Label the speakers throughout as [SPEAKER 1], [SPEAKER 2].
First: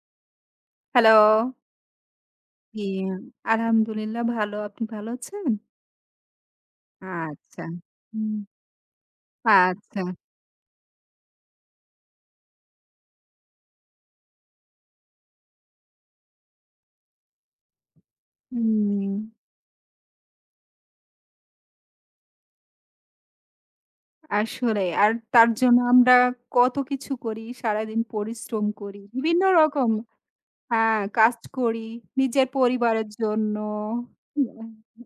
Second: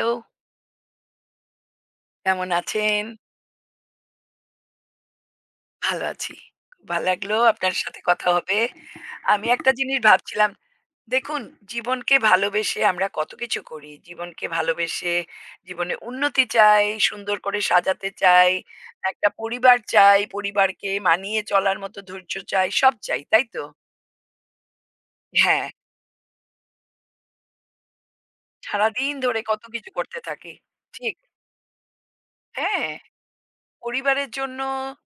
[SPEAKER 1] তো
[SPEAKER 2] হ্যালো।
[SPEAKER 1] কেমন
[SPEAKER 2] জি,
[SPEAKER 1] আছেন?
[SPEAKER 2] আলহামদুলিল্লাহ ভালো। আপনি ভালো আছেন?
[SPEAKER 1] ভালো আছি। ভাল লাগলো
[SPEAKER 2] আচ্ছা।
[SPEAKER 1] আপনার সাথে কথা
[SPEAKER 2] হুম।
[SPEAKER 1] হবে। আমি একটা জিনিস
[SPEAKER 2] আচ্ছা।
[SPEAKER 1] ভাবছিলাম, দেখুন জীবনকে ভালোবেসে আমরা কত কিছু করি। জীবনকে ভালোবেসে জীবনে উন্নতি চাই, সুন্দর করে সাজাতে চাই,
[SPEAKER 2] হুম,
[SPEAKER 1] একটা পরিবার চাই, পরিবারকে মানিয়ে চলার মতো ধৈর্য চাই, সব চাই, তাই তো?
[SPEAKER 2] আসলে আর তার
[SPEAKER 1] হ্যাঁ,
[SPEAKER 2] জন্য আমরা কত কিছু করি, সারাদিন পরিশ্রম করি।
[SPEAKER 1] সারাদিন ধরে
[SPEAKER 2] বিভিন্ন
[SPEAKER 1] কত
[SPEAKER 2] রকম
[SPEAKER 1] কিছু করতে থাকি।
[SPEAKER 2] হ্যাঁ,
[SPEAKER 1] ঠিক,
[SPEAKER 2] কাজ করি নিজের
[SPEAKER 1] হ্যাঁ,
[SPEAKER 2] পরিবারের জন্য।
[SPEAKER 1] পরিবারের জন্য,
[SPEAKER 2] উম,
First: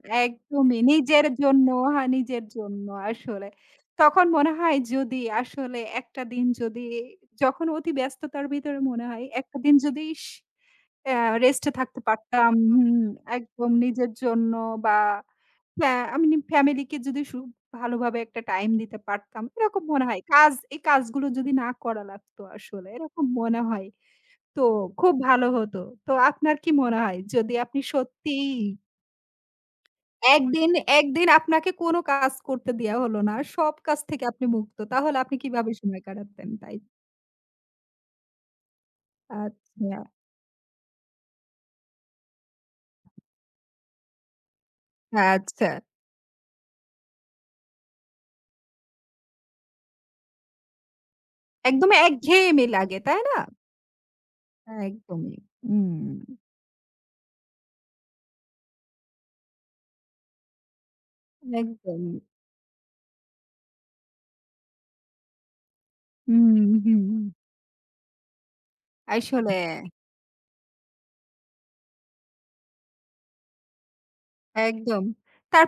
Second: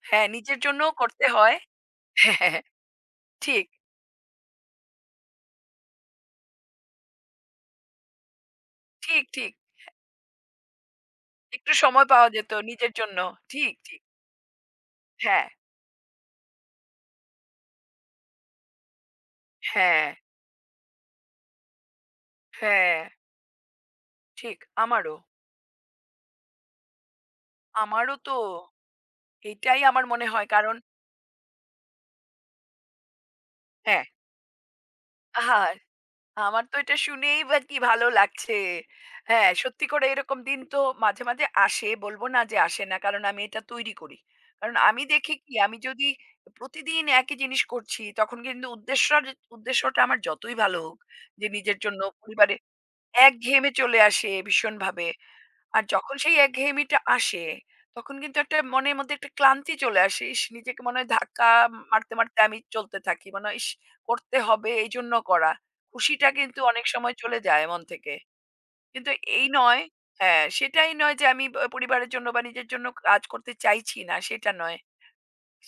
[SPEAKER 1] হ্যাঁ, নিজের
[SPEAKER 2] একদমই
[SPEAKER 1] জন্যও
[SPEAKER 2] নিজের
[SPEAKER 1] করতে হয়।
[SPEAKER 2] জন্য, হ্যাঁ নিজের জন্য আসলে।
[SPEAKER 1] ঠিক,
[SPEAKER 2] তখন মনে হয় যদি আসলে একটা দিন যদি যখন অতি ব্যস্ততার ভিতরে মনে
[SPEAKER 1] ঠিক,
[SPEAKER 2] হয়
[SPEAKER 1] ঠিক।
[SPEAKER 2] একটা দিন যদি ইস অ্যা রেস্টে
[SPEAKER 1] একটু
[SPEAKER 2] থাকতে
[SPEAKER 1] সময় পাওয়া যেত
[SPEAKER 2] পারতাম।
[SPEAKER 1] নিজের
[SPEAKER 2] হুম,
[SPEAKER 1] জন্য।
[SPEAKER 2] একদম
[SPEAKER 1] ঠিক।
[SPEAKER 2] নিজের জন্য বা
[SPEAKER 1] হ্যাঁ,
[SPEAKER 2] আমি ফ্যামিলিকে যদি ভালোভাবে একটা টাইম দিতে পারতাম এরকম
[SPEAKER 1] হ্যাঁ,
[SPEAKER 2] মনে হয়। কাজ এই কাজগুলো যদি না করা লাগতো আসলে
[SPEAKER 1] হ্যাঁ,
[SPEAKER 2] এরকম মনে হয়।
[SPEAKER 1] ঠিক।
[SPEAKER 2] তো খুব
[SPEAKER 1] আমারও,
[SPEAKER 2] ভালো হতো। তো আপনার কি মনে হয় যদি আপনি
[SPEAKER 1] আমারও তো
[SPEAKER 2] সত্যিই
[SPEAKER 1] এটাই আমার মনে হয়
[SPEAKER 2] একদিন,
[SPEAKER 1] কারণ
[SPEAKER 2] একদিন আপনাকে কোনো কাজ করতে দেয়া হলো না। সব কাজ
[SPEAKER 1] হ্যাঁ,
[SPEAKER 2] থেকে আপনি মুক্ত। তাহলে আপনি
[SPEAKER 1] আহা!
[SPEAKER 2] কিভাবে সময় কাটাতেন,
[SPEAKER 1] আমার তো
[SPEAKER 2] তাই?
[SPEAKER 1] এটা শুনেই বা কি ভালো লাগছে। হ্যাঁ, সত্যি
[SPEAKER 2] আচ্ছা,
[SPEAKER 1] করে এরকম দিন তো মাঝে মাঝে আসে। বলব না যে আসে না কারণ আমি এটা তৈরি করি। কারণ আমি দেখি কি
[SPEAKER 2] আচ্ছা।
[SPEAKER 1] আমি যদি প্রতিদিন একই জিনিস করছি তখন কিন্তু উদ্দেশ্যটা আমার যতই ভালো হোক যে নিজের
[SPEAKER 2] একদম
[SPEAKER 1] জন্য পরিবারে
[SPEAKER 2] একঘেয়েমি লাগে, তাই না?
[SPEAKER 1] একঘেয়েমে চলে আসে ভীষণভাবে।
[SPEAKER 2] একদমই।
[SPEAKER 1] আর যখন
[SPEAKER 2] হুম,
[SPEAKER 1] সেই একঘেয়েমিটা আসে, তখন কিন্তু একটা মনের মধ্যে একটা ক্লান্তি চলে আসে। ইস! নিজেকে মনে হয় ধাক্কা মারতে,
[SPEAKER 2] একদমই।
[SPEAKER 1] মারতে আমি চলতে থাকি। মনে হয় ইস! করতে হবে এইজন্য করা। খুশিটা কিন্তু
[SPEAKER 2] হুম,
[SPEAKER 1] অনেক
[SPEAKER 2] হুম।
[SPEAKER 1] সময় চলে যায় মন থেকে। কিন্তু এই
[SPEAKER 2] আসলে
[SPEAKER 1] নয় হ্যাঁ, সেটাই নয় যে আমি ব পরিবারের জন্য বা নিজের জন্য কাজ করতে চাইছি না, সেটা নয়।
[SPEAKER 2] একদম।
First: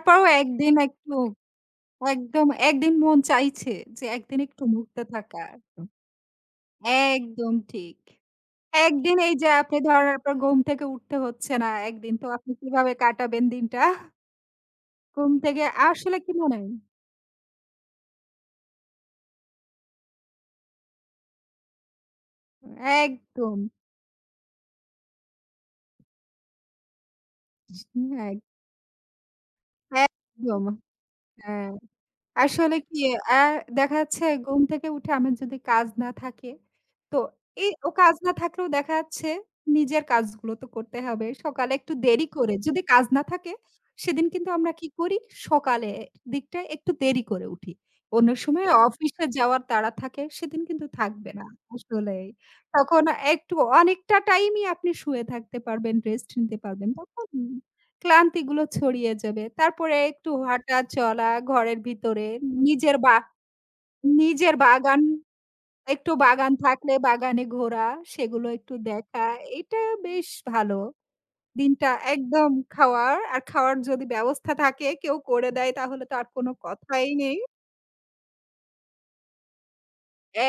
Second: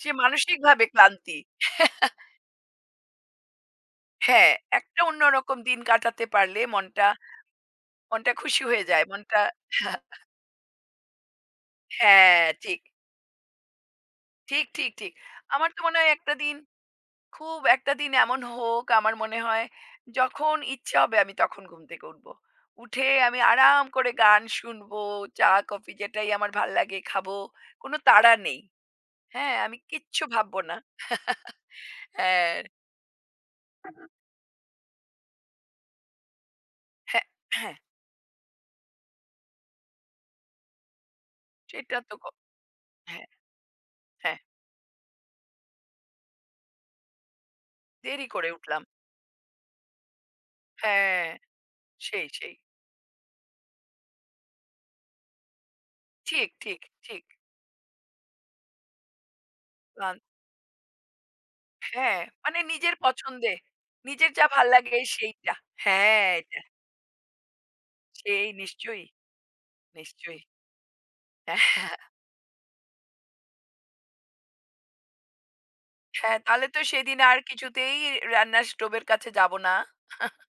[SPEAKER 1] সে
[SPEAKER 2] একদিন
[SPEAKER 1] মানসিকভাবে
[SPEAKER 2] একটু
[SPEAKER 1] ক্লান্তি।
[SPEAKER 2] একদম একদিন মন চাইছে যে একদিন
[SPEAKER 1] হ্যাঁ,
[SPEAKER 2] একটু মুক্ত
[SPEAKER 1] একটা
[SPEAKER 2] থাকার।
[SPEAKER 1] অন্যরকম দিন কাটাতে পারলে মনটা,
[SPEAKER 2] একদম ঠিক।
[SPEAKER 1] মনটা খুশি হয়ে যায়।
[SPEAKER 2] একদিন এই
[SPEAKER 1] মনটা
[SPEAKER 2] যে আপনি ধরেন আপনার ঘুম থেকে উঠতে হচ্ছে না একদিন, তো
[SPEAKER 1] হ্যাঁ,
[SPEAKER 2] আপনি
[SPEAKER 1] ঠিক।
[SPEAKER 2] কিভাবে কাটাবেন দিনটা?
[SPEAKER 1] ঠিক।
[SPEAKER 2] ঘুম থেকে
[SPEAKER 1] আমার তো মনে হয়
[SPEAKER 2] আসলে কি
[SPEAKER 1] একটা দিন
[SPEAKER 2] মনে হয়?
[SPEAKER 1] খুব একটা দিন এমন হোক আমার মনে হয় যখন ইচ্ছা হবে আমি তখন ঘুম থেকে উঠবো। উঠে আমি
[SPEAKER 2] একদম,
[SPEAKER 1] আরাম করে গান শুনবো, চা কফি যেটাই আমার ভাল লাগে খাবো। কোনো তাড়া
[SPEAKER 2] এক
[SPEAKER 1] নেই। হ্যাঁ, আমি কিচ্ছু ভাববো
[SPEAKER 2] একদম,
[SPEAKER 1] না।
[SPEAKER 2] হ্যাঁ।
[SPEAKER 1] হ্যাঁ,
[SPEAKER 2] আসলে কি আ দেখা যাচ্ছে ঘুম থেকে উঠে আমার যদি কাজ না থাকে, তো
[SPEAKER 1] হ্যাঁ,
[SPEAKER 2] এই
[SPEAKER 1] হ্যাঁ,
[SPEAKER 2] ও কাজ না থাকলেও দেখা যাচ্ছে নিজের কাজগুলো তো করতে হবে। সকালে একটু
[SPEAKER 1] সেটা তো ক
[SPEAKER 2] দেরি করে যদি কাজ না
[SPEAKER 1] হ্যাঁ,
[SPEAKER 2] থাকে, সেদিন
[SPEAKER 1] হ্যাঁ,
[SPEAKER 2] কিন্তু আমরা কি করি সকালে দিকটায় একটু দেরি করে উঠি।
[SPEAKER 1] দেরি
[SPEAKER 2] অন্য
[SPEAKER 1] করে
[SPEAKER 2] সময়
[SPEAKER 1] উঠলাম।
[SPEAKER 2] অফিসে যাওয়ার তাড়া থাকে সেদিন কিন্তু
[SPEAKER 1] হ্যাঁ,
[SPEAKER 2] থাকবে না
[SPEAKER 1] সেই,
[SPEAKER 2] আসলেই।
[SPEAKER 1] সেই।
[SPEAKER 2] তখন একটু অনেকটা টাইমই আপনি শুয়ে থাকতে পারবেন, রেস্ট
[SPEAKER 1] ঠিক,
[SPEAKER 2] নিতে
[SPEAKER 1] ঠিক,
[SPEAKER 2] পারবেন।
[SPEAKER 1] ঠিক।
[SPEAKER 2] তখন ক্লান্তিগুলো ছড়িয়ে যাবে। তারপরে
[SPEAKER 1] গান
[SPEAKER 2] একটু হাঁটা চলা ঘরের
[SPEAKER 1] হ্যাঁ,
[SPEAKER 2] ভিতরে
[SPEAKER 1] মানে
[SPEAKER 2] নিজের
[SPEAKER 1] নিজের
[SPEAKER 2] বা
[SPEAKER 1] পছন্দে, নিজের যা
[SPEAKER 2] নিজের
[SPEAKER 1] ভাল লাগে
[SPEAKER 2] বাগান
[SPEAKER 1] সেইটা।
[SPEAKER 2] একটু
[SPEAKER 1] হ্যাঁ।
[SPEAKER 2] বাগান থাকলে বাগানে ঘোরা, সেগুলো
[SPEAKER 1] সেই
[SPEAKER 2] একটু
[SPEAKER 1] নিশ্চয়ই,
[SPEAKER 2] দেখা। এটা বেশ
[SPEAKER 1] নিশ্চয়ই।
[SPEAKER 2] ভালো। দিনটা
[SPEAKER 1] হ্যাঁ,
[SPEAKER 2] একদম খাওয়ার আর খাওয়ার যদি ব্যবস্থা থাকে কেউ করে দেয় তাহলে তো আর
[SPEAKER 1] হ্যাঁ,
[SPEAKER 2] কোনো
[SPEAKER 1] তাহলে তো
[SPEAKER 2] কথাই
[SPEAKER 1] সেদিন
[SPEAKER 2] নেই।
[SPEAKER 1] আর কিছুতেই রান্নার স্টোভের কাছে যাব না।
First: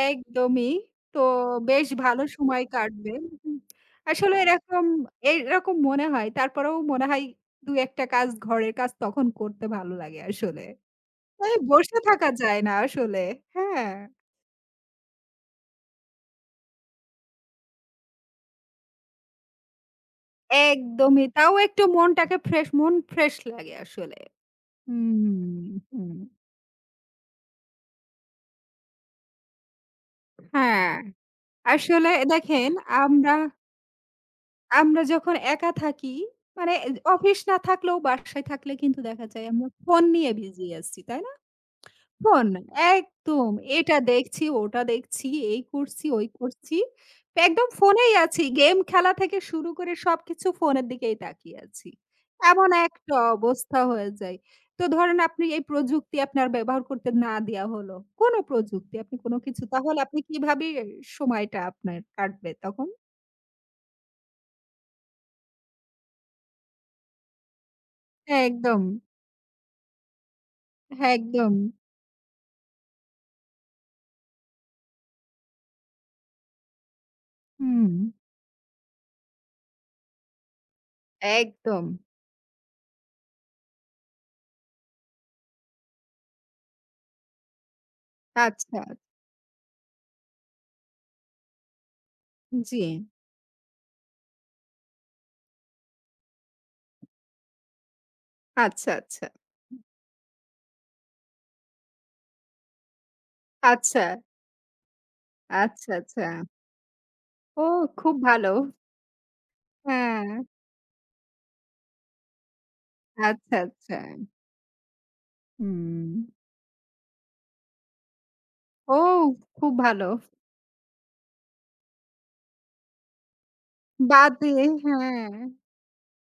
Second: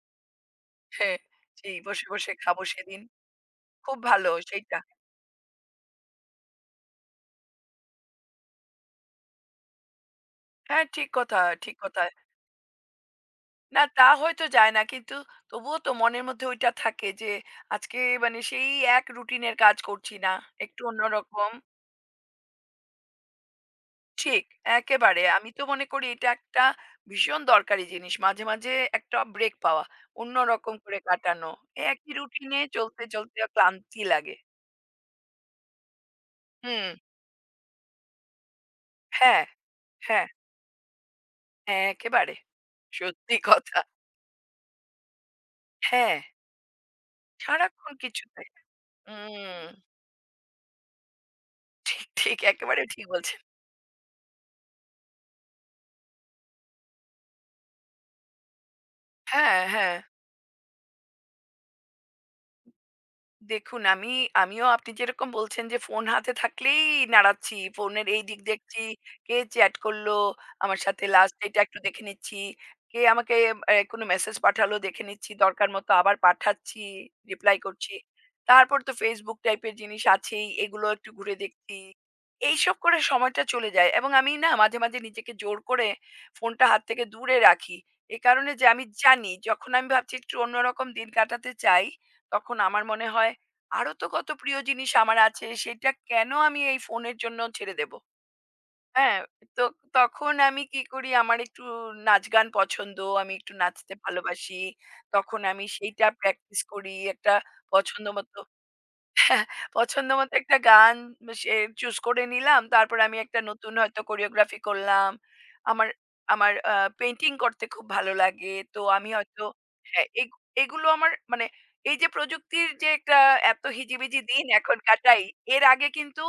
[SPEAKER 2] একদমই।
[SPEAKER 1] হ্যাঁ,
[SPEAKER 2] তো
[SPEAKER 1] সেই
[SPEAKER 2] বেশ
[SPEAKER 1] বসে,
[SPEAKER 2] ভালো
[SPEAKER 1] বসে
[SPEAKER 2] সময়
[SPEAKER 1] খাবো সেদিন।
[SPEAKER 2] কাটবে। হুম।
[SPEAKER 1] খুব ভালো
[SPEAKER 2] আসলে
[SPEAKER 1] সেইটা।
[SPEAKER 2] এরকম এরকম মনে হয়। তারপরেও মনে হয় ২-১ টা কাজ ঘরের কাজ তখন করতে ভালো লাগে আসলে।
[SPEAKER 1] হ্যাঁ, ঠিক কথা,
[SPEAKER 2] হ্যাঁ,
[SPEAKER 1] ঠিক
[SPEAKER 2] বসে
[SPEAKER 1] কথা।
[SPEAKER 2] থাকা যায় না আসলে।
[SPEAKER 1] না
[SPEAKER 2] হ্যাঁ,
[SPEAKER 1] তা হয়তো যায় না। কিন্তু তবুও তো মনের মধ্যে ওইটা থাকে যে আজকে মানে সেই এক রুটিনের কাজ করছি না। একটু
[SPEAKER 2] একদমই।
[SPEAKER 1] অন্যরকম।
[SPEAKER 2] তাও একটু মনটাকে ফ্রেশ মন ফ্রেশ লাগে আসলে।
[SPEAKER 1] ঠিক, একেবারে। আমি
[SPEAKER 2] হুম,
[SPEAKER 1] তো মনে করি
[SPEAKER 2] হুম।
[SPEAKER 1] এটা একটা ভীষণ দরকারি জিনিস। মাঝে মাঝে একটা ব্রেক পাওয়া। অন্যরকম
[SPEAKER 2] হ্যাঁ,
[SPEAKER 1] করে কাটানো।
[SPEAKER 2] আসলে
[SPEAKER 1] একই রুটিনে
[SPEAKER 2] দেখেন
[SPEAKER 1] চলতে,
[SPEAKER 2] আমরা
[SPEAKER 1] চলতে ক্লান্তি লাগে।
[SPEAKER 2] আমরা যখন একা থাকি মানে
[SPEAKER 1] হুম।
[SPEAKER 2] অফিস না থাকলেও বাসায় থাকলে কিন্তু দেখা
[SPEAKER 1] হ্যাঁ,
[SPEAKER 2] যায় আমরা ফোন
[SPEAKER 1] হ্যাঁ,
[SPEAKER 2] নিয়ে বিজি আছি, তাই না?
[SPEAKER 1] একেবারে।
[SPEAKER 2] শোন,
[SPEAKER 1] সত্যি
[SPEAKER 2] একদম
[SPEAKER 1] কথা।
[SPEAKER 2] এটা দেখছি, ওটা দেখছি, এই করছি,
[SPEAKER 1] হ্যাঁ,
[SPEAKER 2] ওই করছি। একদম
[SPEAKER 1] সারাক্ষণ
[SPEAKER 2] ফোনেই
[SPEAKER 1] কিছুতে।
[SPEAKER 2] আছি। গেম খেলা থেকে
[SPEAKER 1] হুম।
[SPEAKER 2] শুরু করে সবকিছু ফোনের দিকেই তাকিয়ে আছি।
[SPEAKER 1] ঠিক
[SPEAKER 2] এমন
[SPEAKER 1] একেবারে ঠিক
[SPEAKER 2] একটা
[SPEAKER 1] বলছেন।
[SPEAKER 2] অবস্থা হয়ে যায়। তো ধরেন আপনি এই প্রযুক্তি আপনার ব্যবহার করতে না দেয়া হলো। কোনো প্রযুক্তি, আপনি কোনো
[SPEAKER 1] হ্যাঁ,
[SPEAKER 2] কিছু
[SPEAKER 1] হ্যাঁ।
[SPEAKER 2] তাহলে আপনি কিভাবে সময়টা আপনার কাটবে তখন?
[SPEAKER 1] দেখুন, আমিও আপনি যেরকম বলছেন যে ফোন হাতে থাকলেই নাড়াচ্ছি। ফোনের এই দিক দেখছি,
[SPEAKER 2] একদম,
[SPEAKER 1] কে চ্যাট করলো আমার সাথে
[SPEAKER 2] হ্যাঁ,
[SPEAKER 1] লাস্ট
[SPEAKER 2] একদম।
[SPEAKER 1] এটা একটু দেখে নিচ্ছি। কে আমাকে এ কোনো মেসেজ পাঠালো দেখে নিচ্ছি, দরকার মতো আবার পাঠাচ্ছি, রিপ্লাই
[SPEAKER 2] হুম,
[SPEAKER 1] করছি। তারপর তো Facebook টাইপের জিনিস আছেই, এগুলো একটু ঘুরে দেখছি।
[SPEAKER 2] একদম।
[SPEAKER 1] এইসব করে সময়টা চলে যায় এবং আমি না মাঝে মাঝে নিজেকে জোর করে ফোনটা হাত থেকে দূরে রাখি। এ কারণে যে
[SPEAKER 2] আচ্ছা,
[SPEAKER 1] আমি জানি যখন আমি ভাবছি একটু অন্যরকম দিন কাটাতে চাই, তখন
[SPEAKER 2] জি।
[SPEAKER 1] আমার মনে হয় আরো তো কত প্রিয় জিনিস আমার আছে সেটা কেন আমি এই ফোনের জন্য ছেড়ে দেব?
[SPEAKER 2] আচ্ছা,
[SPEAKER 1] হ্যাঁ,
[SPEAKER 2] আচ্ছা,
[SPEAKER 1] তো তখন আমি কি করি আমার একটু নাচ গান পছন্দ, আমি একটু নাচতে
[SPEAKER 2] আচ্ছা,
[SPEAKER 1] ভালোবাসি। তখন আমি
[SPEAKER 2] আচ্ছা,
[SPEAKER 1] সেইটা
[SPEAKER 2] আচ্ছা।
[SPEAKER 1] প্র্যাকটিস করি, একটা
[SPEAKER 2] ও
[SPEAKER 1] পছন্দ
[SPEAKER 2] খুব
[SPEAKER 1] মতো
[SPEAKER 2] ভালো।
[SPEAKER 1] হ্যাঁ, পছন্দ
[SPEAKER 2] হ্যাঁ,
[SPEAKER 1] মতো একটা গান সে চুজ করে নিলাম। তারপরে আমি একটা
[SPEAKER 2] আচ্ছা,
[SPEAKER 1] নতুন
[SPEAKER 2] আচ্ছা।
[SPEAKER 1] হয়তো কোরিওগ্রাফি করলাম। আমার
[SPEAKER 2] হুম।
[SPEAKER 1] আমার আ পেইন্টিং করতে খুব ভালো লাগে। তো
[SPEAKER 2] ও
[SPEAKER 1] আমি হয়তো
[SPEAKER 2] খুব
[SPEAKER 1] হ্যাঁ,
[SPEAKER 2] ভালো।
[SPEAKER 1] এগ এগুলো আমার মানে এই যে প্রযুক্তির যে একটা এত হিজিবিজি
[SPEAKER 2] বাদ
[SPEAKER 1] দিন
[SPEAKER 2] দিয়ে
[SPEAKER 1] এখন কাটাই,
[SPEAKER 2] হ্যাঁ।
[SPEAKER 1] এর আগে কিন্তু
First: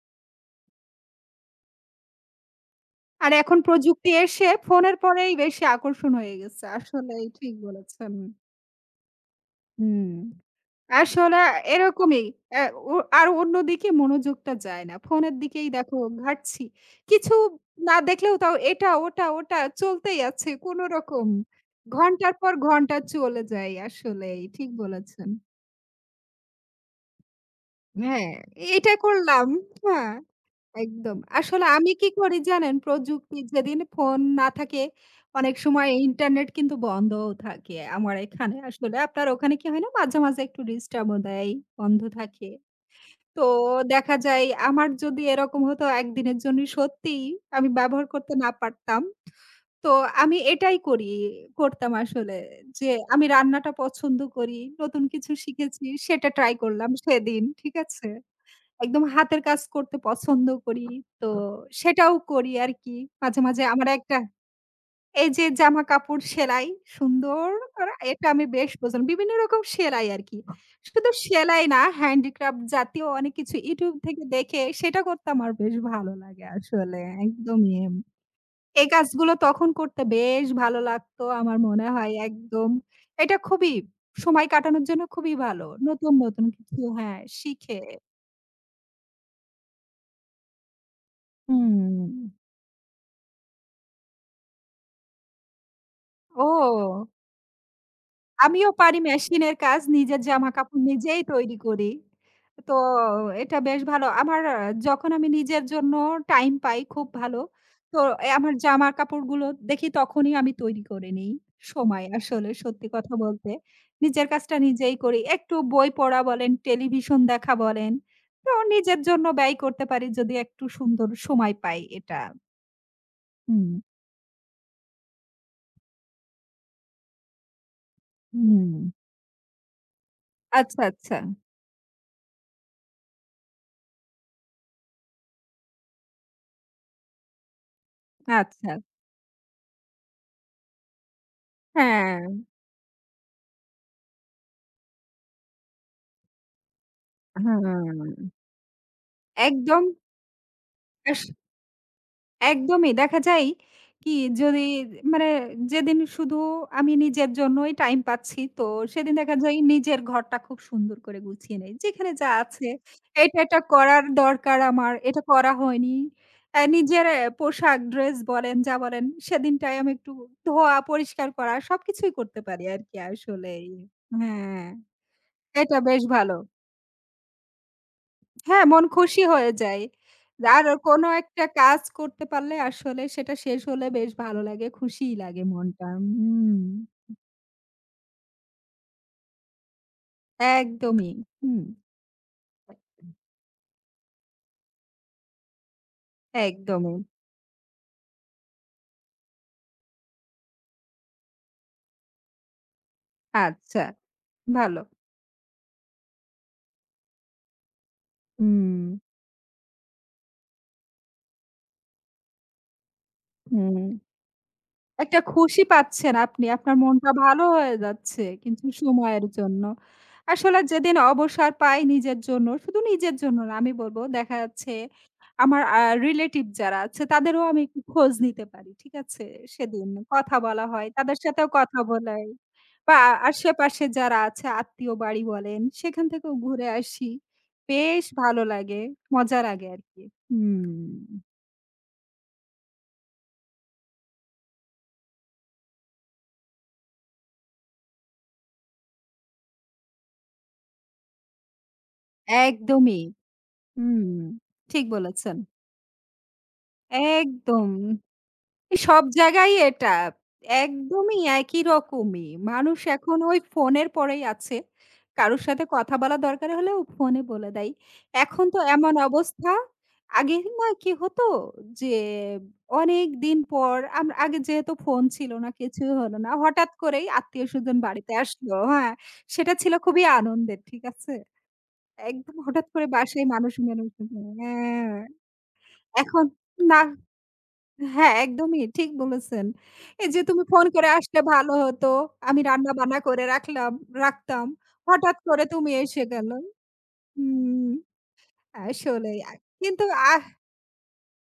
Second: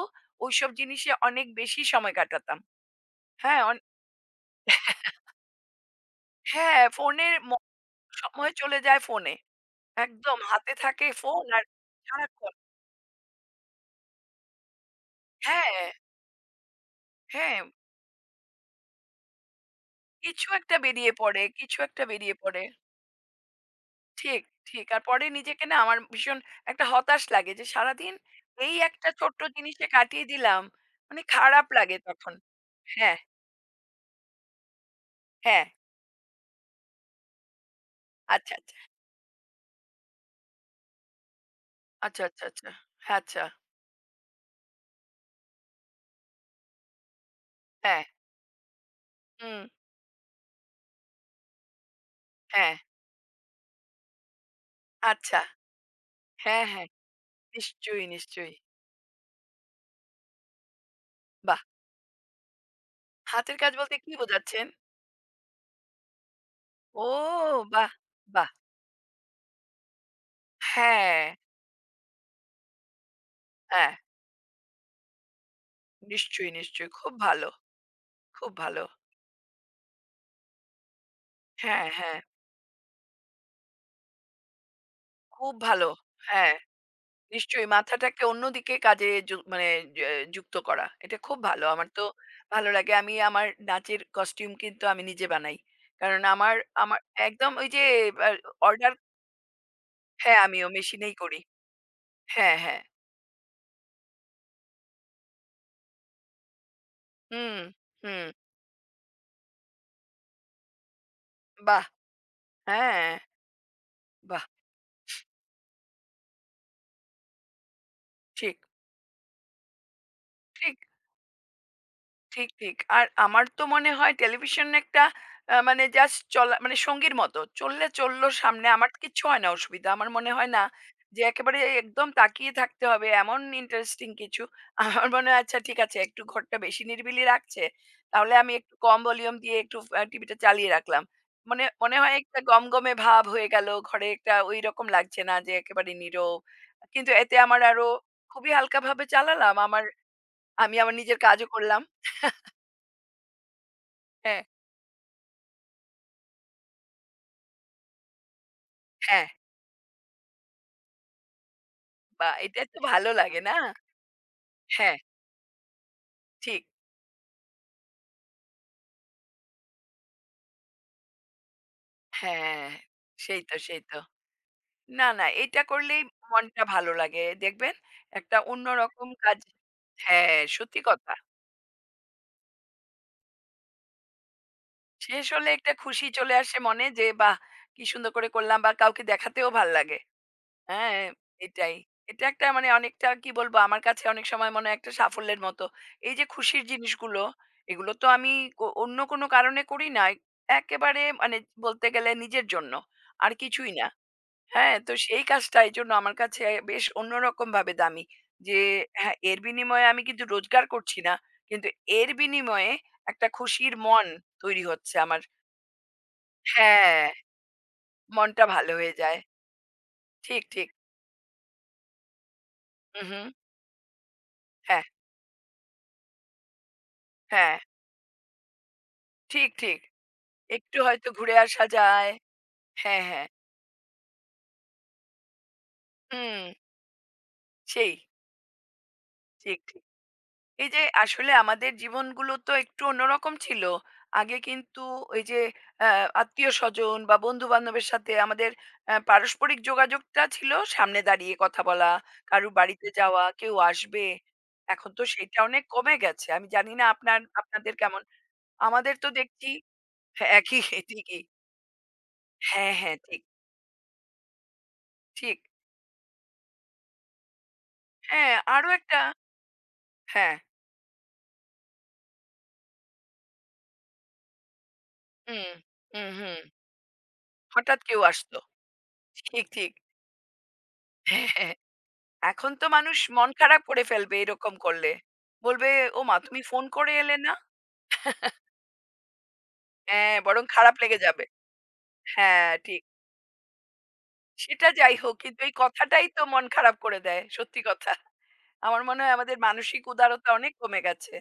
[SPEAKER 1] ওইসব জিনিসে অনেক বেশি সময় কাটাতাম।
[SPEAKER 2] আর এখন
[SPEAKER 1] হ্যাঁ, অন
[SPEAKER 2] প্রযুক্তি এসে ফোনের পরেই বেশি আকর্ষণ হয়ে গেছে।
[SPEAKER 1] হ্যাঁ,
[SPEAKER 2] আসলেই
[SPEAKER 1] ফোনের ম
[SPEAKER 2] ঠিক বলেছেন।
[SPEAKER 1] সময় চলে যায় ফোনে।
[SPEAKER 2] হুম।
[SPEAKER 1] একদম হাতে থাকে
[SPEAKER 2] আসলে
[SPEAKER 1] ফোন আর
[SPEAKER 2] এরকমই।
[SPEAKER 1] সারাক্ষণ
[SPEAKER 2] অ্যা ও আর অন্যদিকে মনোযোগটা যায় না। ফোনের দিকেই
[SPEAKER 1] হ্যাঁ,
[SPEAKER 2] দেখো ঘাটছি। কিছু
[SPEAKER 1] হ্যাঁ।
[SPEAKER 2] না দেখলেও তাও এটা, ওটা, ওটা চলতেই
[SPEAKER 1] কিছু
[SPEAKER 2] আছে
[SPEAKER 1] একটা বেরিয়ে
[SPEAKER 2] কোনরকম।
[SPEAKER 1] পড়ে, কিছু একটা
[SPEAKER 2] ঘন্টার
[SPEAKER 1] বেরিয়ে
[SPEAKER 2] পর
[SPEAKER 1] পড়ে।
[SPEAKER 2] ঘন্টা চলে যায় আসলেই।
[SPEAKER 1] ঠিক,
[SPEAKER 2] ঠিক
[SPEAKER 1] ঠিক। আর পরে
[SPEAKER 2] বলেছেন।
[SPEAKER 1] নিজেকে না আমার ভীষণ একটা হতাশ লাগে যে সারাদিন
[SPEAKER 2] হ্যাঁ,
[SPEAKER 1] এই
[SPEAKER 2] এইটা
[SPEAKER 1] একটা ছোট্ট
[SPEAKER 2] করলাম।
[SPEAKER 1] জিনিসে
[SPEAKER 2] হ্যাঁ,
[SPEAKER 1] কাটিয়ে দিলাম।
[SPEAKER 2] একদম।
[SPEAKER 1] মানে
[SPEAKER 2] আসলে
[SPEAKER 1] খারাপ
[SPEAKER 2] আমি
[SPEAKER 1] লাগে
[SPEAKER 2] কি
[SPEAKER 1] তখন।
[SPEAKER 2] করি জানেন?
[SPEAKER 1] হ্যাঁ,
[SPEAKER 2] প্রযুক্তি যেদিন ফোন না থাকে, অনেক
[SPEAKER 1] হ্যাঁ।
[SPEAKER 2] সময় ইন্টারনেট কিন্তু বন্ধও থাকে আমার
[SPEAKER 1] আচ্ছা,
[SPEAKER 2] এখানে।
[SPEAKER 1] আচ্ছা,
[SPEAKER 2] আসলে আপনার ওখানে কি হয় না? মাঝে, মাঝে একটু ডিস্টার্বও দেয়, বন্ধ
[SPEAKER 1] আচ্ছা, আচ্ছা,
[SPEAKER 2] থাকে।
[SPEAKER 1] আচ্ছা।
[SPEAKER 2] তো
[SPEAKER 1] আচ্ছা,
[SPEAKER 2] দেখা যায় আমার যদি এরকম হতো একদিনের জন্য সত্যিই আমি
[SPEAKER 1] হ্যাঁ,
[SPEAKER 2] ব্যবহার করতে না পারতাম।
[SPEAKER 1] হুম,
[SPEAKER 2] তো আমি এটাই করি করতাম আসলে
[SPEAKER 1] হ্যাঁ,
[SPEAKER 2] যে আমি রান্নাটা পছন্দ করি। নতুন কিছু
[SPEAKER 1] আচ্ছা।
[SPEAKER 2] শিখেছি, সেটা ট্রাই
[SPEAKER 1] হ্যাঁ, হ্যাঁ।
[SPEAKER 2] করলাম সেদিন। ঠিক
[SPEAKER 1] নিশ্চয়ই,
[SPEAKER 2] আছে?
[SPEAKER 1] নিশ্চয়ই।
[SPEAKER 2] একদম হাতের কাজ করতে পছন্দ করি। তো
[SPEAKER 1] বাহ!
[SPEAKER 2] সেটাও করি আরকি। মাঝে,
[SPEAKER 1] হাতের
[SPEAKER 2] মাঝে
[SPEAKER 1] কাজ
[SPEAKER 2] আমার
[SPEAKER 1] বলতে কি
[SPEAKER 2] একটা
[SPEAKER 1] বোঝাচ্ছেন?
[SPEAKER 2] এই যে জামা-কাপড় সেলাই
[SPEAKER 1] ও
[SPEAKER 2] সুন্দর
[SPEAKER 1] বাহ!
[SPEAKER 2] করা এটা আমি
[SPEAKER 1] বাহ!
[SPEAKER 2] বেশ পছন্দ বিভিন্ন রকম সেলাই আরকি। শুধু
[SPEAKER 1] হ্যাঁ,
[SPEAKER 2] সেলাই না হ্যান্ডিক্রাফট জাতীয় অনেক কিছু
[SPEAKER 1] হ্যাঁ।
[SPEAKER 2] YouTube থেকে দেখে সেটা করতে আমার বেশ ভালো লাগে
[SPEAKER 1] নিশ্চয়ই, নিশ্চয়ই।
[SPEAKER 2] আসলে
[SPEAKER 1] খুব ভালো,
[SPEAKER 2] একদমই।
[SPEAKER 1] খুব ভালো।
[SPEAKER 2] এই কাজগুলো তখন করতে বেশ ভালো লাগতো আমার মনে
[SPEAKER 1] হ্যাঁ,
[SPEAKER 2] হয়
[SPEAKER 1] হ্যাঁ।
[SPEAKER 2] একদম। এটা খুবই সময় কাটানোর জন্য খুবই
[SPEAKER 1] খুব
[SPEAKER 2] ভালো।
[SPEAKER 1] ভালো।
[SPEAKER 2] নতুন, নতুন
[SPEAKER 1] হ্যাঁ।
[SPEAKER 2] কিছু হ্যাঁ,
[SPEAKER 1] নিশ্চয়ই
[SPEAKER 2] শিখে।
[SPEAKER 1] মাথাটাকে অন্যদিকে কাজে যু- মানে য- যুক্ত করা এটা খুব ভালো আমার তো
[SPEAKER 2] হুম।
[SPEAKER 1] ভালো লাগে আমি আমার নাচের কস্টিউম কিন্তু আমি নিজে বানাই কারণ আমার আমার
[SPEAKER 2] ও!
[SPEAKER 1] একদম ওই যে
[SPEAKER 2] আমিও
[SPEAKER 1] অর্ডার
[SPEAKER 2] পারি মেশিনের কাজ। নিজের
[SPEAKER 1] হ্যাঁ আমিও
[SPEAKER 2] জামাকাপড়
[SPEAKER 1] মেশিনেই
[SPEAKER 2] নিজেই
[SPEAKER 1] করি
[SPEAKER 2] তৈরি করি।
[SPEAKER 1] হ্যাঁ
[SPEAKER 2] তো
[SPEAKER 1] হ্যাঁ
[SPEAKER 2] এটা বেশ ভালো। আমার যখন আমি নিজের জন্য টাইম পাই খুব ভালো।
[SPEAKER 1] হুম
[SPEAKER 2] তো
[SPEAKER 1] হুম
[SPEAKER 2] এ আমার জামার কাপড়গুলো দেখি তখনই আমি তৈরি করে নেই।
[SPEAKER 1] বাহ
[SPEAKER 2] সময় আসলে সত্যি কথা
[SPEAKER 1] হ্যাঁ
[SPEAKER 2] বলতে। নিজের
[SPEAKER 1] বাহ
[SPEAKER 2] কাজটা নিজেই করি। একটু বই পড়া বলেন, টেলিভিশন দেখা বলেন। তো
[SPEAKER 1] ঠিক
[SPEAKER 2] নিজের জন্য ব্যয় করতে পারি যদি একটু
[SPEAKER 1] ঠিক
[SPEAKER 2] সুন্দর সময় পাই এটা।
[SPEAKER 1] ঠিক। আর আমার তো
[SPEAKER 2] হুম।
[SPEAKER 1] মনে হয় টেলিভিশন একটা আ মানে জাস্ট চলা মানে সঙ্গীর মতো। চললে চলল সামনে
[SPEAKER 2] হুম।
[SPEAKER 1] আমার কিচ্ছু হয় না অসুবিধা। আমার মনে হয় না
[SPEAKER 2] আচ্ছা, আচ্ছা।
[SPEAKER 1] যে একেবারে একদম তাকিয়ে থাকতে হবে এমন ইন্টারেস্টিং কিছু। আমার মনে হয় আচ্ছা ঠিক আছে একটু ঘরটা বেশি নিরিবিলি রাখছে। তাহলে আমি
[SPEAKER 2] আচ্ছা।
[SPEAKER 1] একটু কম ভলিউম দিয়ে একটু আ টিভিটা চালিয়ে রাখলাম। মনে মনে হয়
[SPEAKER 2] হ্যাঁ।
[SPEAKER 1] একটা গমগমে ভাব হয়ে গেল। ঘরে একটা ঐরকম লাগছে না যে একেবারে নীরব। কিন্তু এতে আমার আরো
[SPEAKER 2] হুম,
[SPEAKER 1] খুবই হালকাভাবে চালালাম।
[SPEAKER 2] একদম
[SPEAKER 1] আমার আমি আমার নিজের
[SPEAKER 2] আস
[SPEAKER 1] কাজও করলাম।
[SPEAKER 2] একদমই দেখা যায় কি
[SPEAKER 1] হ্যাঁ।
[SPEAKER 2] যদি মানে যেদিন শুধু আমি নিজের জন্যই টাইম পাচ্ছি তো সেদিন
[SPEAKER 1] হ্যাঁ,
[SPEAKER 2] দেখা যায় নিজের ঘরটা খুব সুন্দর করে গুছিয়ে নেই। যেখানে যা
[SPEAKER 1] বাহ! এটা
[SPEAKER 2] আছে
[SPEAKER 1] তো ভালো
[SPEAKER 2] এটা,
[SPEAKER 1] লাগে না?
[SPEAKER 2] এটা করার দরকার আমার,
[SPEAKER 1] হ্যাঁ,
[SPEAKER 2] এটা করা হয়নি।
[SPEAKER 1] ঠিক।
[SPEAKER 2] নিজের পোশাক ড্রেস বলেন যা বলেন সেদিনটাই আমি একটু ধোয়া, পরিষ্কার করা সবকিছুই করতে পারি
[SPEAKER 1] হ্যাঁ,
[SPEAKER 2] আরকি
[SPEAKER 1] সেই তো,
[SPEAKER 2] আসলেই।
[SPEAKER 1] সেই তো।
[SPEAKER 2] হ্যাঁ,
[SPEAKER 1] না, না এটা
[SPEAKER 2] এটা
[SPEAKER 1] করলেই
[SPEAKER 2] বেশ ভালো।
[SPEAKER 1] মনটা ভালো লাগে। দেখবেন একটা
[SPEAKER 2] হ্যাঁ, মন
[SPEAKER 1] অন্যরকম
[SPEAKER 2] খুশি
[SPEAKER 1] কাজ
[SPEAKER 2] হয়ে যায়।
[SPEAKER 1] হ্যাঁ,
[SPEAKER 2] আর
[SPEAKER 1] সত্যি
[SPEAKER 2] কোনো
[SPEAKER 1] কথা।
[SPEAKER 2] একটা কাজ করতে পারলে আসলে সেটা শেষ হলে বেশ ভালো লাগে, খুশিই
[SPEAKER 1] শেষ
[SPEAKER 2] লাগে
[SPEAKER 1] হলে একটা
[SPEAKER 2] মনটা।
[SPEAKER 1] খুশি চলে
[SPEAKER 2] হুম,
[SPEAKER 1] আসে মনে যে, বাহ! কি সুন্দর করে করলাম বা কাউকে দেখাতেও ভাল লাগে। হ্যাঁ,
[SPEAKER 2] একদমই। হুম,
[SPEAKER 1] এটাই। এটা একটা মানে অনেকটা কি বলবো আমার কাছে অনেক সময় মনে হয় একটা সাফল্যের মতো। এই যে খুশির
[SPEAKER 2] একদমই।
[SPEAKER 1] জিনিসগুলো, এগুলো তো আমি কো অন্য কোনো কারণে করি না। একেবারে মানে বলতে গেলে নিজের জন্য। আর কিছুই
[SPEAKER 2] আচ্ছা,
[SPEAKER 1] না। হ্যাঁ,
[SPEAKER 2] ভালো।
[SPEAKER 1] তো সেই কাজটা এজন্য আমার কাছে বেশ অন্যরকমভাবে দামি। যে
[SPEAKER 2] হুম,
[SPEAKER 1] হ্যাঁ, এর বিনিময়ে আমি কিন্তু রোজগার করছি না। কিন্তু এর বিনিময়ে একটা খুশির
[SPEAKER 2] হুম।
[SPEAKER 1] মন তৈরি হচ্ছে
[SPEAKER 2] একটা
[SPEAKER 1] আমার।
[SPEAKER 2] খুশি পাচ্ছেন আপনি। আপনার
[SPEAKER 1] হ্যাঁ,
[SPEAKER 2] মনটা ভালো হয়ে যাচ্ছে
[SPEAKER 1] মনটা
[SPEAKER 2] কিছু
[SPEAKER 1] ভালো হয়ে যায়।
[SPEAKER 2] সময়ের জন্য।
[SPEAKER 1] ঠিক,
[SPEAKER 2] আসলে
[SPEAKER 1] ঠিক।
[SPEAKER 2] যেদিন অবসর পাই নিজের জন্য, শুধু
[SPEAKER 1] হু,
[SPEAKER 2] নিজের
[SPEAKER 1] হু।
[SPEAKER 2] জন্য না আমি বলব দেখা যাচ্ছে
[SPEAKER 1] হ্যাঁ,
[SPEAKER 2] আমার রিলেটিভ যারা আছে তাদেরও
[SPEAKER 1] হ্যাঁ।
[SPEAKER 2] আমি একটু খোঁজ নিতে পারি। ঠিক আছে?
[SPEAKER 1] ঠিক।
[SPEAKER 2] সেদিন কথা বলা
[SPEAKER 1] একটু
[SPEAKER 2] হয়।
[SPEAKER 1] হয়তো
[SPEAKER 2] তাদের
[SPEAKER 1] ঘুরে
[SPEAKER 2] সাথেও
[SPEAKER 1] আসা
[SPEAKER 2] কথা
[SPEAKER 1] যায়।
[SPEAKER 2] বলাই বা
[SPEAKER 1] হ্যাঁ, হ্যাঁ।
[SPEAKER 2] আশেপাশে যারা আছে আত্মীয় বাড়ি বলেন সেখান থেকেও
[SPEAKER 1] হুম,
[SPEAKER 2] ঘুরে আসি।
[SPEAKER 1] সেই।
[SPEAKER 2] বেশ ভালো লাগে। মজা
[SPEAKER 1] ঠিক,
[SPEAKER 2] লাগে
[SPEAKER 1] ঠিক।
[SPEAKER 2] আরকি।
[SPEAKER 1] এই
[SPEAKER 2] হুম,
[SPEAKER 1] যে আসলে আমাদের জীবনগুলো তো একটু অন্যরকম ছিল। আগে কিন্তু ওই যে অ্যা আত্মীয়স্বজন বা বন্ধু-বান্ধবের সাথে আমাদের অ্যা পারস্পরিক যোগাযোগটা ছিল সামনে দাঁড়িয়ে কথা বলা, কারুর বাড়িতে
[SPEAKER 2] একদমই।
[SPEAKER 1] যাওয়া, কেউ আসবে।
[SPEAKER 2] হুম, ঠিক
[SPEAKER 1] এখন তো
[SPEAKER 2] বলেছেন।
[SPEAKER 1] সেটা অনেক কমে গেছে। আমি জানি না আপনার
[SPEAKER 2] একদম।
[SPEAKER 1] আপনাদের কেমন? আমাদের
[SPEAKER 2] সব
[SPEAKER 1] তো দেখছি
[SPEAKER 2] জায়গায় এটা।
[SPEAKER 1] হ্যাঁ, একই
[SPEAKER 2] একদমই
[SPEAKER 1] ঠিকই।
[SPEAKER 2] একই রকমই।
[SPEAKER 1] হ্যাঁ,
[SPEAKER 2] মানুষ
[SPEAKER 1] হ্যাঁ,
[SPEAKER 2] এখন
[SPEAKER 1] ঠিক,
[SPEAKER 2] ওই ফোনের পরেই আছে।
[SPEAKER 1] ঠিক।
[SPEAKER 2] কারোর সাথে কথা বলা দরকার হলেও ফোনে বলে দেয়।
[SPEAKER 1] হ্যাঁ,
[SPEAKER 2] এখন তো
[SPEAKER 1] আরো
[SPEAKER 2] এমন
[SPEAKER 1] একটা
[SPEAKER 2] অবস্থা।
[SPEAKER 1] হ্যাঁ,
[SPEAKER 2] আগে না কি হতো যে অনেক দিন পর আমরা আগে যেহেতু ফোন ছিল না,
[SPEAKER 1] হুম,
[SPEAKER 2] কিছুই
[SPEAKER 1] হুম,
[SPEAKER 2] হলো না।
[SPEAKER 1] হুম।
[SPEAKER 2] হঠাৎ করেই আত্মীয়স্বজন
[SPEAKER 1] হঠাৎ কেউ
[SPEAKER 2] বাড়িতে
[SPEAKER 1] আসলো।
[SPEAKER 2] আসলো। হ্যাঁ?
[SPEAKER 1] ঠিক,
[SPEAKER 2] সেটা
[SPEAKER 1] ঠিক।
[SPEAKER 2] ছিল খুবই আনন্দের। ঠিক আছে?
[SPEAKER 1] হ্যাঁ, হ্যাঁ।
[SPEAKER 2] একদম
[SPEAKER 1] এখন
[SPEAKER 2] হঠাৎ
[SPEAKER 1] তো
[SPEAKER 2] করে
[SPEAKER 1] মানুষ
[SPEAKER 2] বাসায়
[SPEAKER 1] মন
[SPEAKER 2] মানুষ
[SPEAKER 1] খারাপ করে
[SPEAKER 2] মানুষ,
[SPEAKER 1] ফেলবে এরকম
[SPEAKER 2] হ্যাঁ,
[SPEAKER 1] করলে। বলবে, "ওমা
[SPEAKER 2] এখন
[SPEAKER 1] তুমি ফোন
[SPEAKER 2] না
[SPEAKER 1] করে এলে না?"
[SPEAKER 2] হ্যাঁ, একদমই ঠিক বলেছেন। এই
[SPEAKER 1] হ্যাঁ,
[SPEAKER 2] যে তুমি
[SPEAKER 1] বরং
[SPEAKER 2] ফোন
[SPEAKER 1] খারাপ
[SPEAKER 2] করে
[SPEAKER 1] লেগে
[SPEAKER 2] আসলে
[SPEAKER 1] যাবে।
[SPEAKER 2] ভালো হতো। আমি
[SPEAKER 1] হ্যাঁ, ঠিক।
[SPEAKER 2] রান্না-বান্না করে রাখলাম রাখতাম।
[SPEAKER 1] সেটা যাই হোক
[SPEAKER 2] হঠাৎ
[SPEAKER 1] কিন্তু
[SPEAKER 2] করে
[SPEAKER 1] এই
[SPEAKER 2] তুমি এসে
[SPEAKER 1] কথাটাই তো
[SPEAKER 2] গেল।
[SPEAKER 1] মন খারাপ করে দেয়। সত্যি
[SPEAKER 2] হুম,
[SPEAKER 1] কথা। আমার মনে হয়
[SPEAKER 2] আসলেই।
[SPEAKER 1] আমাদের মানসিক
[SPEAKER 2] কিন্তু আহ
[SPEAKER 1] উদারতা অনেক কমে গেছে।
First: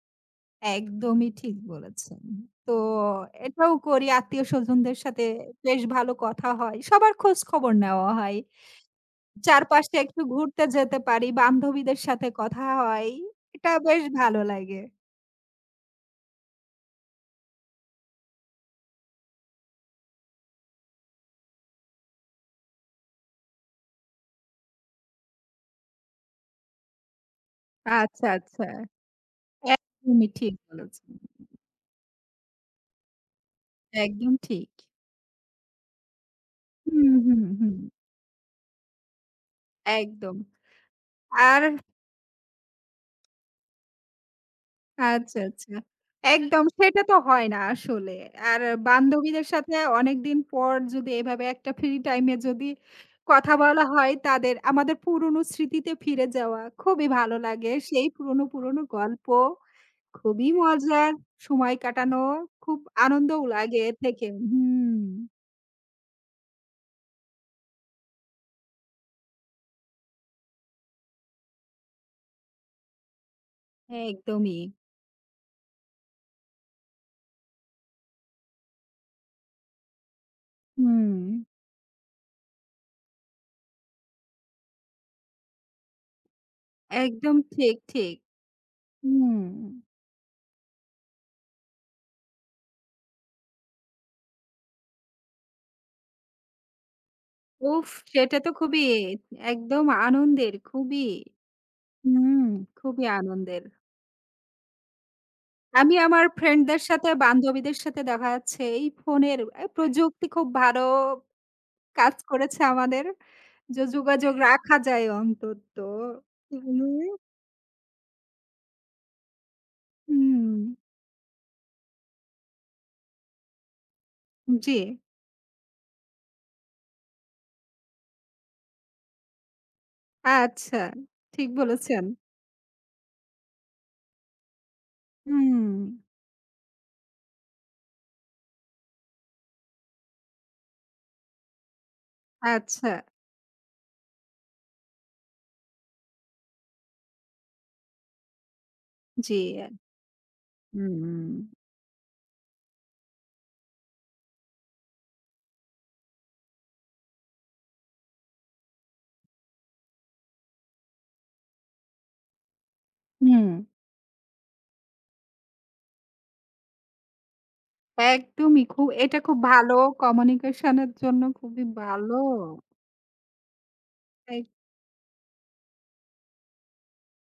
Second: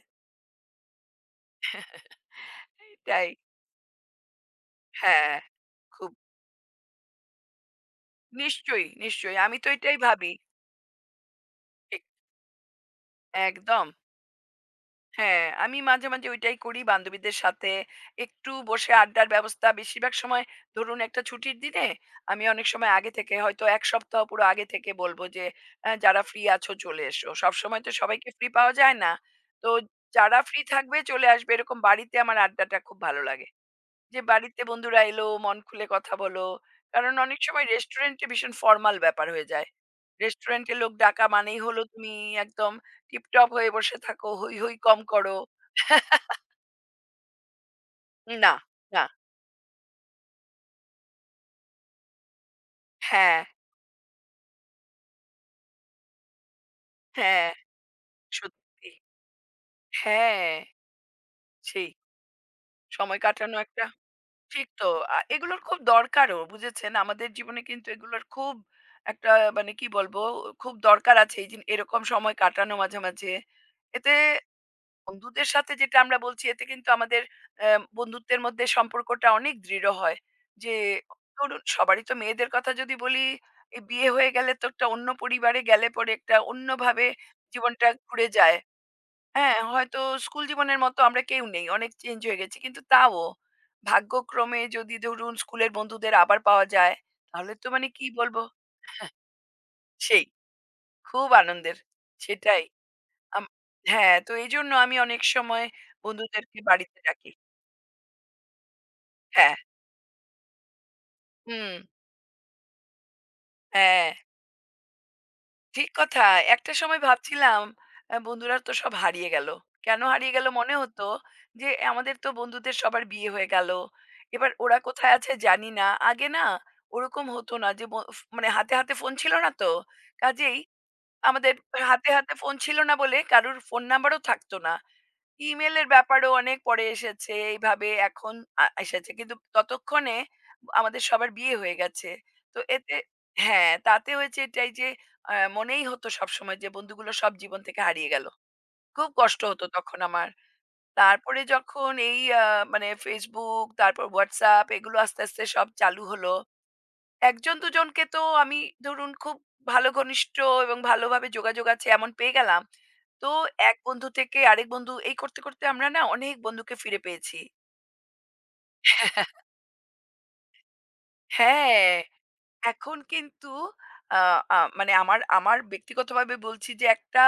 [SPEAKER 2] একদমই ঠিক বলেছেন। তো
[SPEAKER 1] এটাই।
[SPEAKER 2] এটাও করি আত্মীয়স্বজনদের সাথে
[SPEAKER 1] হ্যাঁ,
[SPEAKER 2] বেশ
[SPEAKER 1] খুব
[SPEAKER 2] ভালো কথা হয়। সবার খোঁজ খবর নেওয়া হয়।
[SPEAKER 1] নিশ্চয়ই, নিশ্চয়ই। আমি তো
[SPEAKER 2] চারপাশে
[SPEAKER 1] এটাই
[SPEAKER 2] একটু
[SPEAKER 1] ভাবি।
[SPEAKER 2] ঘুরতে যেতে পারি, বান্ধবীদের
[SPEAKER 1] ঠিক,
[SPEAKER 2] সাথে কথা হয়। এটা
[SPEAKER 1] একদম।
[SPEAKER 2] বেশ ভালো লাগে।
[SPEAKER 1] হ্যাঁ, আমি মাঝে মাঝে ওইটাই করি বান্ধবীদের সাথে। একটু বসে আড্ডার ব্যবস্থা বেশিরভাগ সময় ধরুন একটা ছুটির দিনে আমি অনেক সময় আগে থেকে হয়তো ১ সপ্তাহ পুরো আগে থেকে বলব যে, "অ্যা যারা ফ্রি আছো চলে এসো।" সবসময় তো
[SPEAKER 2] আচ্ছা,
[SPEAKER 1] সবাইকে ফ্রি
[SPEAKER 2] আচ্ছা।
[SPEAKER 1] পাওয়া যায় না। তো
[SPEAKER 2] একদমই
[SPEAKER 1] যারা
[SPEAKER 2] ঠিক
[SPEAKER 1] ফ্রি থাকবে
[SPEAKER 2] বলেছেন।
[SPEAKER 1] চলে আসবে এরকম বাড়িতে আমার আড্ডাটা খুব ভালো লাগে। যে
[SPEAKER 2] একদম
[SPEAKER 1] বাড়িতে
[SPEAKER 2] ঠিক।
[SPEAKER 1] বন্ধুরা এলো মন খুলে কথা বলো
[SPEAKER 2] হুম,
[SPEAKER 1] কারণ অনেক
[SPEAKER 2] হুম,
[SPEAKER 1] সময়
[SPEAKER 2] হুম।
[SPEAKER 1] রেস্টুরেন্টে ভীষণ ফর্মাল ব্যাপার হয়ে যায়
[SPEAKER 2] একদম।
[SPEAKER 1] রেস্টুরেন্টে লোক ডাকা মানেই
[SPEAKER 2] আর
[SPEAKER 1] হলো তুমি একদম টিপটপ হয়ে বসে থাকো হই হই কম করো
[SPEAKER 2] আচ্ছা, আচ্ছা। একদম সেটা তো হয় না আসলে।
[SPEAKER 1] না
[SPEAKER 2] আর
[SPEAKER 1] না
[SPEAKER 2] বান্ধবীদের সাথে অনেকদিন পর যদি এভাবে একটা ফ্রি টাইম এ যদি
[SPEAKER 1] হ্যাঁ
[SPEAKER 2] কথা বলা হয় তাদের আমাদের পুরনো স্মৃতিতে ফিরে যাওয়া খুবই ভালো
[SPEAKER 1] হ্যাঁ
[SPEAKER 2] লাগে। সেই পুরনো, পুরনো
[SPEAKER 1] সত্যি
[SPEAKER 2] গল্প খুবই
[SPEAKER 1] হ্যাঁ
[SPEAKER 2] মজার সময়
[SPEAKER 1] সেই
[SPEAKER 2] কাটানো খুব
[SPEAKER 1] সময়
[SPEAKER 2] আনন্দও
[SPEAKER 1] কাটানো
[SPEAKER 2] লাগে
[SPEAKER 1] একটা
[SPEAKER 2] এর থেকে।
[SPEAKER 1] ঠিক তো
[SPEAKER 2] হুম।
[SPEAKER 1] আ- এগুলোর খুব দরকারও বুঝেছেন আমাদের জীবনে কিন্তু এগুলোর খুব একটা মানে কি বলবো খুব দরকার আছে এই জিন- এরকম সময় কাটানো মাঝে মাঝে এতে
[SPEAKER 2] একদমই।
[SPEAKER 1] বন্ধুদের সাথে যেটা আমরা বলছি এতে কিন্তু আমাদের আ বন্ধুত্বের মধ্যে সম্পর্কটা অনেক দৃঢ় হয়। যে
[SPEAKER 2] হুম।
[SPEAKER 1] ধরুন সবারই তো মেয়েদের কথা যদি বলি, এ বিয়ে হয়ে গেলে তো একটা অন্য পরিবারে গেলে পরে একটা অন্যভাবে
[SPEAKER 2] একদম ঠিক,
[SPEAKER 1] জীবনটা
[SPEAKER 2] ঠিক।
[SPEAKER 1] ঘুরে যায়।
[SPEAKER 2] হুম।
[SPEAKER 1] হ্যাঁ, হয়তো স্কুল জীবনের মতো আমরা কেউ নেই। অনেক চেঞ্জ হয়ে গেছি। কিন্তু তাও ভাগ্যক্রমে যদি ধরুন স্কুলের বন্ধুদের আবার পাওয়া যায়, তাহলে তো মানে
[SPEAKER 2] উফ!
[SPEAKER 1] কি বলব?
[SPEAKER 2] সেটা তো খুবই একদম
[SPEAKER 1] সেই
[SPEAKER 2] আনন্দের, খুবই।
[SPEAKER 1] খুব আনন্দের।
[SPEAKER 2] হুম।
[SPEAKER 1] সেটাই।
[SPEAKER 2] খুবই
[SPEAKER 1] আম
[SPEAKER 2] আনন্দের।
[SPEAKER 1] হ্যাঁ, তো এজন্য আমি অনেক সময়
[SPEAKER 2] আমি আমার
[SPEAKER 1] বন্ধুদেরকে
[SPEAKER 2] ফ্রেন্ডদের
[SPEAKER 1] বাড়িতে
[SPEAKER 2] সাথে,
[SPEAKER 1] ডাকি।
[SPEAKER 2] বান্ধবীদের সাথে দেখা যাচ্ছে এই ফোনের
[SPEAKER 1] হ্যাঁ,
[SPEAKER 2] এ প্রযুক্তি খুব ভালো
[SPEAKER 1] হুম,
[SPEAKER 2] কাজ করেছে আমাদের। যে
[SPEAKER 1] হ্যাঁ,
[SPEAKER 2] যোগাযোগ রাখা যায় অন্তত।
[SPEAKER 1] ঠিক কথা। একটা সময়
[SPEAKER 2] হুম।
[SPEAKER 1] ভাবছিলাম আ বন্ধুরা তো সব হারিয়ে গেল। কেন হারিয়ে গেল
[SPEAKER 2] হুম,
[SPEAKER 1] মনে হতো যে আমাদের তো বন্ধুদের সবার বিয়ে হয়ে গেল। এবার
[SPEAKER 2] জি।
[SPEAKER 1] ওরা কোথায় আছে জানি না। আগে না ওরকম হতো না যে ব ফ মানে হাতে হাতে ফোন ছিল না তো। কাজেই
[SPEAKER 2] আচ্ছা, ঠিক
[SPEAKER 1] আমাদের
[SPEAKER 2] বলেছেন।
[SPEAKER 1] হাতে হাতে ফোন ছিল না বলে কারুর ফোন নাম্বারও থাকতো না।
[SPEAKER 2] হুম।
[SPEAKER 1] ইমেলের ব্যাপারও অনেক পরে এসেছে। এইভাবে এখন আ এসেছে। কিন্তু ততক্ষণে আমাদের সবার বিয়ে হয়ে গেছে। তো
[SPEAKER 2] আচ্ছা,
[SPEAKER 1] এতে হ্যাঁ, তাতে হয়েছে এটাই যে আ মনেই হতো সবসময় যে বন্ধুগুলো সব জীবন থেকে হারিয়ে গেল। খুব
[SPEAKER 2] জি।
[SPEAKER 1] কষ্ট হতো তখন আমার।
[SPEAKER 2] হুম,
[SPEAKER 1] তারপরে যখন এই আ মানে Facebook, তারপর WhatsApp এগুলো আস্তে আস্তে সব চালু হলো। ১ জন ২ জনকে তো আমি ধরুন খুব ভালো ঘনিষ্ঠ এবং ভালোভাবে যোগাযোগ আছে এমন পেয়ে গেলাম। তো
[SPEAKER 2] হুম।
[SPEAKER 1] এক বন্ধু থেকে আরেক বন্ধু এই করতে করতে আমরা না অনেক বন্ধুকে ফিরে পেয়েছি।
[SPEAKER 2] একদমই। এটা খুব ভালো কমিউনিকেশন এর জন্য খুবই
[SPEAKER 1] হ্যাঁ,
[SPEAKER 2] ভালো।
[SPEAKER 1] এখন কিন্তু আ
[SPEAKER 2] এই
[SPEAKER 1] আ মানে আমার আমার ব্যক্তিগতভাবে বলছি যে একটা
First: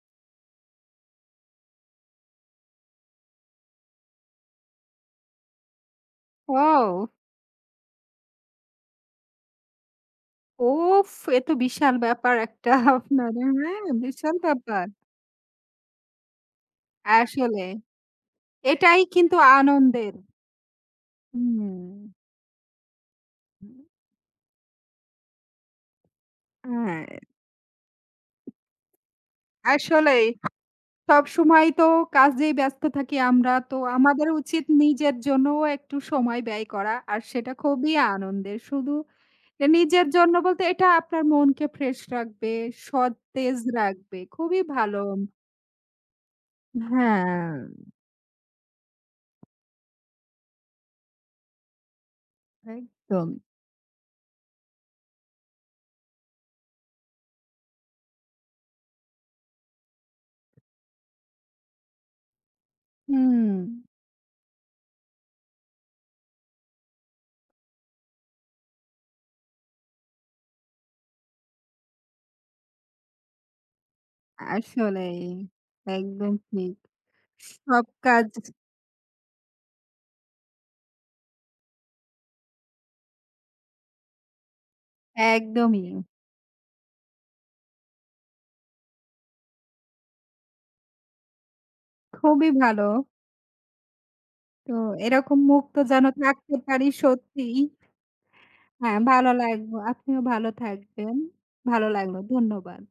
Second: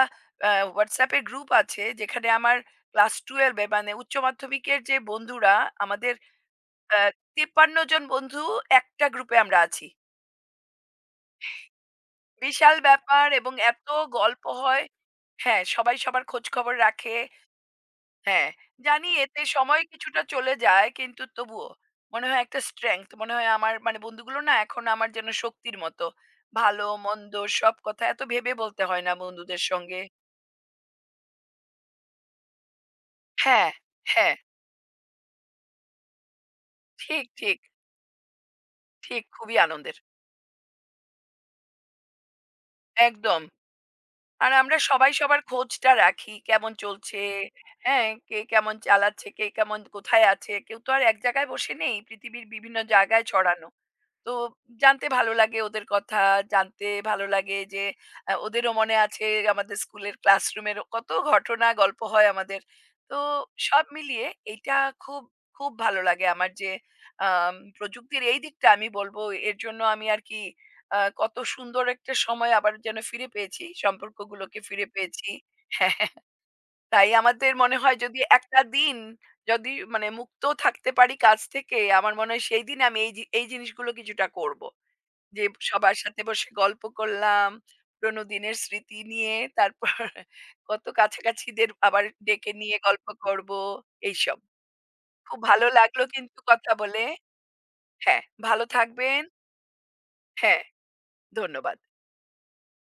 [SPEAKER 1] আ WhatsApp এর গ্রুপ আছে যেখানে আমার ক্লাস ১২ এ মানে উচ্চ মাধ্যমিকের যে বন্ধুরা আমাদের
[SPEAKER 2] ওয়াও!
[SPEAKER 1] আ ৫৩ জন বন্ধু একটা গ্রুপে আমরা আছি।
[SPEAKER 2] উফ! এ তো বিশাল ব্যাপার একটা
[SPEAKER 1] বিশাল ব্যাপার
[SPEAKER 2] আপনার।
[SPEAKER 1] এবং
[SPEAKER 2] হ্যাঁ,
[SPEAKER 1] এত
[SPEAKER 2] বিশাল
[SPEAKER 1] গল্প
[SPEAKER 2] ব্যাপার।
[SPEAKER 1] হয়। হ্যাঁ, সবাই সবার খোঁজখবর রাখে।
[SPEAKER 2] আসলে
[SPEAKER 1] হ্যাঁ,
[SPEAKER 2] এটাই
[SPEAKER 1] জানি
[SPEAKER 2] কিন্তু
[SPEAKER 1] এতে সময়
[SPEAKER 2] আনন্দের।
[SPEAKER 1] কিছুটা চলে যায় কিন্তু তবুও
[SPEAKER 2] হুম।
[SPEAKER 1] মনে হয় একটা স্ট্রেংথ। মনে হয় আমার মানে বন্ধুগুলো না এখন আমার যেন শক্তির মতো। ভালো
[SPEAKER 2] হ্যাঁ,
[SPEAKER 1] মন্দ সব কথা এত ভেবে বলতে হয় না বন্ধুদের সঙ্গে।
[SPEAKER 2] আসলেই সবসময় তো কাজেই ব্যস্ত থাকি আমরা।
[SPEAKER 1] হ্যাঁ,
[SPEAKER 2] তো
[SPEAKER 1] হ্যাঁ।
[SPEAKER 2] আমাদের উচিত নিজের জন্যও একটু সময় ব্যয় করা। আর
[SPEAKER 1] ঠিক,
[SPEAKER 2] সেটা
[SPEAKER 1] ঠিক,
[SPEAKER 2] খুবই আনন্দের। শুধু
[SPEAKER 1] ঠিক। খুবই
[SPEAKER 2] এ
[SPEAKER 1] আনন্দের।
[SPEAKER 2] নিজের জন্য বলতে এটা আপনার মনকে ফ্রেশ রাখবে,
[SPEAKER 1] একদম।
[SPEAKER 2] সতেজ রাখবে।
[SPEAKER 1] আর
[SPEAKER 2] খুবই
[SPEAKER 1] আমরা
[SPEAKER 2] ভালো।
[SPEAKER 1] সবাই সবার খোঁজটা রাখি। কেমন চলছে,
[SPEAKER 2] হ্যাঁ।
[SPEAKER 1] হ্যাঁ? কে কেমন চালাচ্ছে, কে কেমন কোথায় আছে? কেউ তো আর এক জায়গায় বসে নেই। পৃথিবীর বিভিন্ন জায়গায়
[SPEAKER 2] একদম।
[SPEAKER 1] ছড়ানো। তো জানতে ভালো লাগে ওদের কথা, জানতে ভালো লাগে যে আ ওদেরও মনে আছে আমাদের স্কুলের ক্লাসরুমের কত ঘটনা, গল্প হয় আমাদের। তো
[SPEAKER 2] হুম।
[SPEAKER 1] সব মিলিয়ে এইটা খুব, খুব ভালো লাগে আমার যে আম প্রযুক্তির এই দিকটা আমি বলব এর জন্য আমি আর কি আ কত সুন্দর একটা সময় আবার যেন ফিরে পেয়েছি, সম্পর্কগুলোকে ফিরে
[SPEAKER 2] আসলেই,
[SPEAKER 1] পেয়েছি। হ্যাঁ,
[SPEAKER 2] একদম ঠিক।
[SPEAKER 1] তাই আমাদের মনে
[SPEAKER 2] সব
[SPEAKER 1] হয় যদি
[SPEAKER 2] কাজ
[SPEAKER 1] একটা দিন যদি মানে মুক্ত থাকতে পারি কাজ থেকে, আমার মনে হয় সেই দিন আমি এই জি এই জিনিসগুলো কিছুটা করব। যে
[SPEAKER 2] একদমই।
[SPEAKER 1] সবার সাথে বসে গল্প করলাম। পুরনো দিনের স্মৃতি নিয়ে তারপর কত কাছাকাছিদের আবার
[SPEAKER 2] খুবই
[SPEAKER 1] ডেকে নিয়ে
[SPEAKER 2] ভালো।
[SPEAKER 1] গল্প করব, এইসব।
[SPEAKER 2] তো এরকম
[SPEAKER 1] খুব ভালো
[SPEAKER 2] মুক্ত
[SPEAKER 1] লাগলো
[SPEAKER 2] যেন
[SPEAKER 1] কিন্তু
[SPEAKER 2] থাকতে
[SPEAKER 1] কথা
[SPEAKER 2] পারি
[SPEAKER 1] বলে।
[SPEAKER 2] সত্যিই।
[SPEAKER 1] হ্যাঁ, ভালো
[SPEAKER 2] হ্যাঁ,
[SPEAKER 1] থাকবেন।
[SPEAKER 2] ভালো লাগবো। আপনিও ভালো
[SPEAKER 1] হ্যাঁ,
[SPEAKER 2] থাকবেন।
[SPEAKER 1] ধন্যবাদ।
[SPEAKER 2] ভালো লাগলো। ধন্যবাদ।